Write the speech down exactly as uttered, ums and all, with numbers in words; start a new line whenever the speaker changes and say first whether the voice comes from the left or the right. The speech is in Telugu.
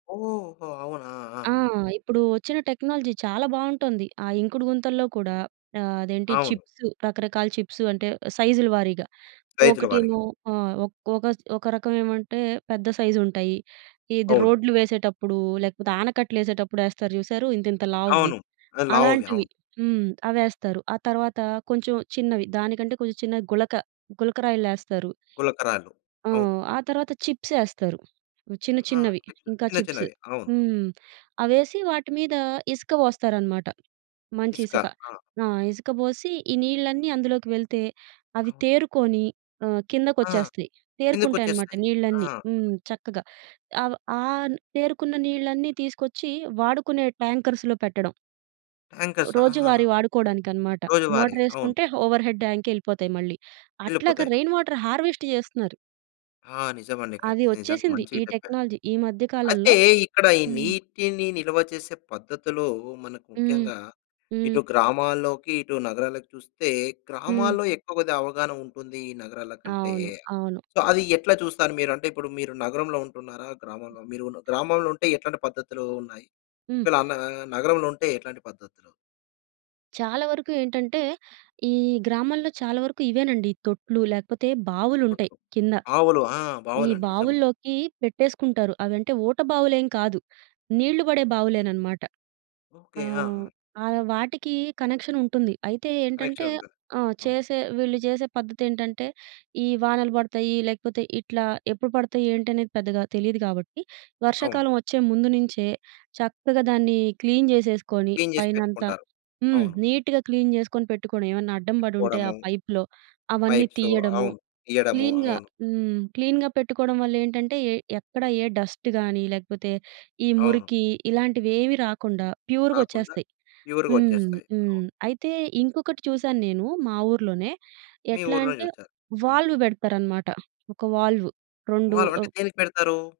left: ఓహో! అవునా?
right: ఆ!
left: ఆ!
right: ఇప్పుడూ ఒచ్చిన టెక్నాలజీ చాలా బావుంటోంది. ఆ ఇంకుడు గుంతల్లో కూడా ఆహ్, అదేంటి,
left: అవును.
right: చిప్స్ రకరకాల చిప్స్. అంటే, సైజులు వారీగా.
left: రైతుల వారిగా.
right: ఒకటేమో ఆ! ఒక్ ఒకస్ ఒక రకవేమంటే, పెద్ద సైజుంటాయి. ఇది
left: అవును.
right: రోడ్లు వేసేటప్పుడూ, లేకపోతే ఆనకట్టలేసేటప్పుడు యేస్తారు చూశారూ ఇంతింత లావువి.
left: అవును. అది లావువి.
right: అలాంటివి.
left: అవును.
right: హ్మ్. అవేస్తారు. ఆ తర్వాతా కొంచం చిన్నవి. దానికంటే, కొంచుం చిన్న గులక, గులకరాయిల్లేస్తారు.
left: గులకరాళ్ళు.
right: ఆ!
left: అవును.
right: ఆ తర్వాత చిప్సేస్తారు. చిన్న
left: ఆ!
right: చిన్నవి.
left: చిప్స్,
right: ఇంకా
left: చిన్న
right: చిప్స్.
left: చిన్నవి. అవును.
right: హ్మ్, అవేసి వాటి మీదా ఇసక పోస్తారనమాట,
left: ఇసుక.
right: మంచిసక.
left: ఆ!
right: ఆ! ఇసక బోసి, ఈ నీళ్ళన్నీ అందులోకి వెళ్తే, అవి
left: అవును.
right: తేరుకోని ఆహ్,
left: ఆ!
right: కిందకొచ్చేస్తాయి. తేరుకుంటాయనమాట
left: కిందకొచ్చేస్తాయి. ఆ!
right: నీళ్ళన్నీ. హ్మ్. చక్కగా. అవ ఆన్ తేరుకున్న నీళ్ళన్నీ తీసుకొచ్చి వాడుకునే ట్యాంకర్స్‌లో పెట్టడం.
left: టాంకర్స్. ఆహహా!
right: రోజూవారీ వాడుకోడానికనమాట.
left: రోజువారీ. అవును.
right: మోటరేసుకుంటే, ఓవర్‌హెడ్ ట్యాంకెళ్ళిపోతాయి మళ్ళీ. అట్లాగ
left: వెళ్ళిపోతాయి.
right: రెయిన్ వాటర్ హార్వెస్ట్ చేస్తున్నారు.
left: ఆ! నిజమండి.
right: అది
left: ఖచ్చితంగా. నిజంగా
right: వచ్చేసింది,
left: మంచిగ
right: ఈ
left: చెప్పారు.
right: టెక్నాలజీ ఈ మధ్య
left: అయితే,
right: కాలంలో.
left: ఇక్కడ ఈ
right: హ్మ్.
left: నీటిని నిల్వ చేసే పద్ధతిలో మనకు
right: హ్మ్.
left: ముఖ్యంగా,
right: హ్మ్.
left: ఇటు గ్రామాల్లోకి, ఇటు నగరాలకి చూస్తే,
right: హ్మ్.
left: గ్రామాల్లో ఎక్కువ కొద్దిగావగాహనుంటుందీ ఈ నగరాలకంటే.
right: అవును. అవును.
left: సో, అది ఎట్లా చూస్తారు మీరు? అంటే, ఇప్పుడు మీరు నగరంలో ఉంటున్నారా, గ్రామంలో? మీరు ఉన్ గ్రామంలుంటే, ఎట్లాంటి పద్ధతులూ ఉన్నాయి?
right: హ్మ్.
left: ఒకవేళ అన్న్ నగరంలో ఉంటే ఎట్లాంటి పద్ధతులు?
right: చాలా వరకు ఏంటంటే, ఈ గ్రామాల్లో చాలా వరకు ఇవేనండి. ఈ తొట్లు, లేకపోతే బావులుంటయి
left: అప్పట్లో
right: కింద.
left: ఆవులు. ఆ!
right: ఈ
left: బావులండి నిజం.
right: బావుల్లోకీ పెట్టేసుకుంటారు. అవంటే ఊట బావులేం కాదు. నీళ్ళు బడే బావులేననమాట.
left: ఓకే. ఆ!
right: ఆహ్,
left: ఆ!
right: ఆహ్, వాటికీ కనెక్షనుంటుంది. అయితే ఏంటంటే
left: కనెక్షనుంటది,
right: ఆ!
left: అవును.
right: చేసే వీళ్ళు జేసే పద్ధతేంటంటే, ఈ వానలు పడతాయ్యీ, లేకపోతే ఇట్లా ఎప్పుడు పడతయి, ఏంటి అనేది పెద్దగా తెలీదు గాబట్టి,
left: అవును.
right: వర్షాకాలవొచ్చే ముందు నించే, చక్కగా దాన్ని క్లీన్ జేసేసుకోని
left: క్లీన్ జేసి
right: పైనంత.
left: పెట్టుకుంటారు.
right: హ్మ్.
left: అవును.
right: నీట్‌గా క్లీన్ జేసుకొని పెట్టుకొని, ఏవన్నా అడ్డం బడుంటే ఆ
left: పెట్టుకోడము.
right: పైప్‌లో అవన్నీ
left: పైప్సో.
right: తియ్యడము.
left: అవును. ఇయ్యడము.
right: క్లీన్‌గా
left: అవును.
right: హ్మ్. క్లీన్‌గా పెట్టుకోడం వల్లేంటంటే, ఎ ఎక్కడ ఏ డస్ట్ గానీ, లేకపోతే ఈ
left: అవును.
right: మురికీ, ఇలాంటివేవీ రాకుండా
left: రాకుండా
right: ప్యూరుగొచ్చేస్తాయి. హ్మ్.
left: ప్యూరుగొచ్చేస్తాయి.
right: హ్మ్.
left: అవును.
right: అయితే, ఇంకొకటి చూశాను నేను మా ఊర్లోనే.
left: మీ
right: ఎట్లా
left: ఊర్లోనే
right: అంటే,
left: జూషారు. హ్మ్.
right: వాల్వ్ బెడతారనమాట. ఒక వాల్వ్. రొండు
left: వాల్వ్. అంటే
right: ఆహ్
left: దేనికి పెడతారూ?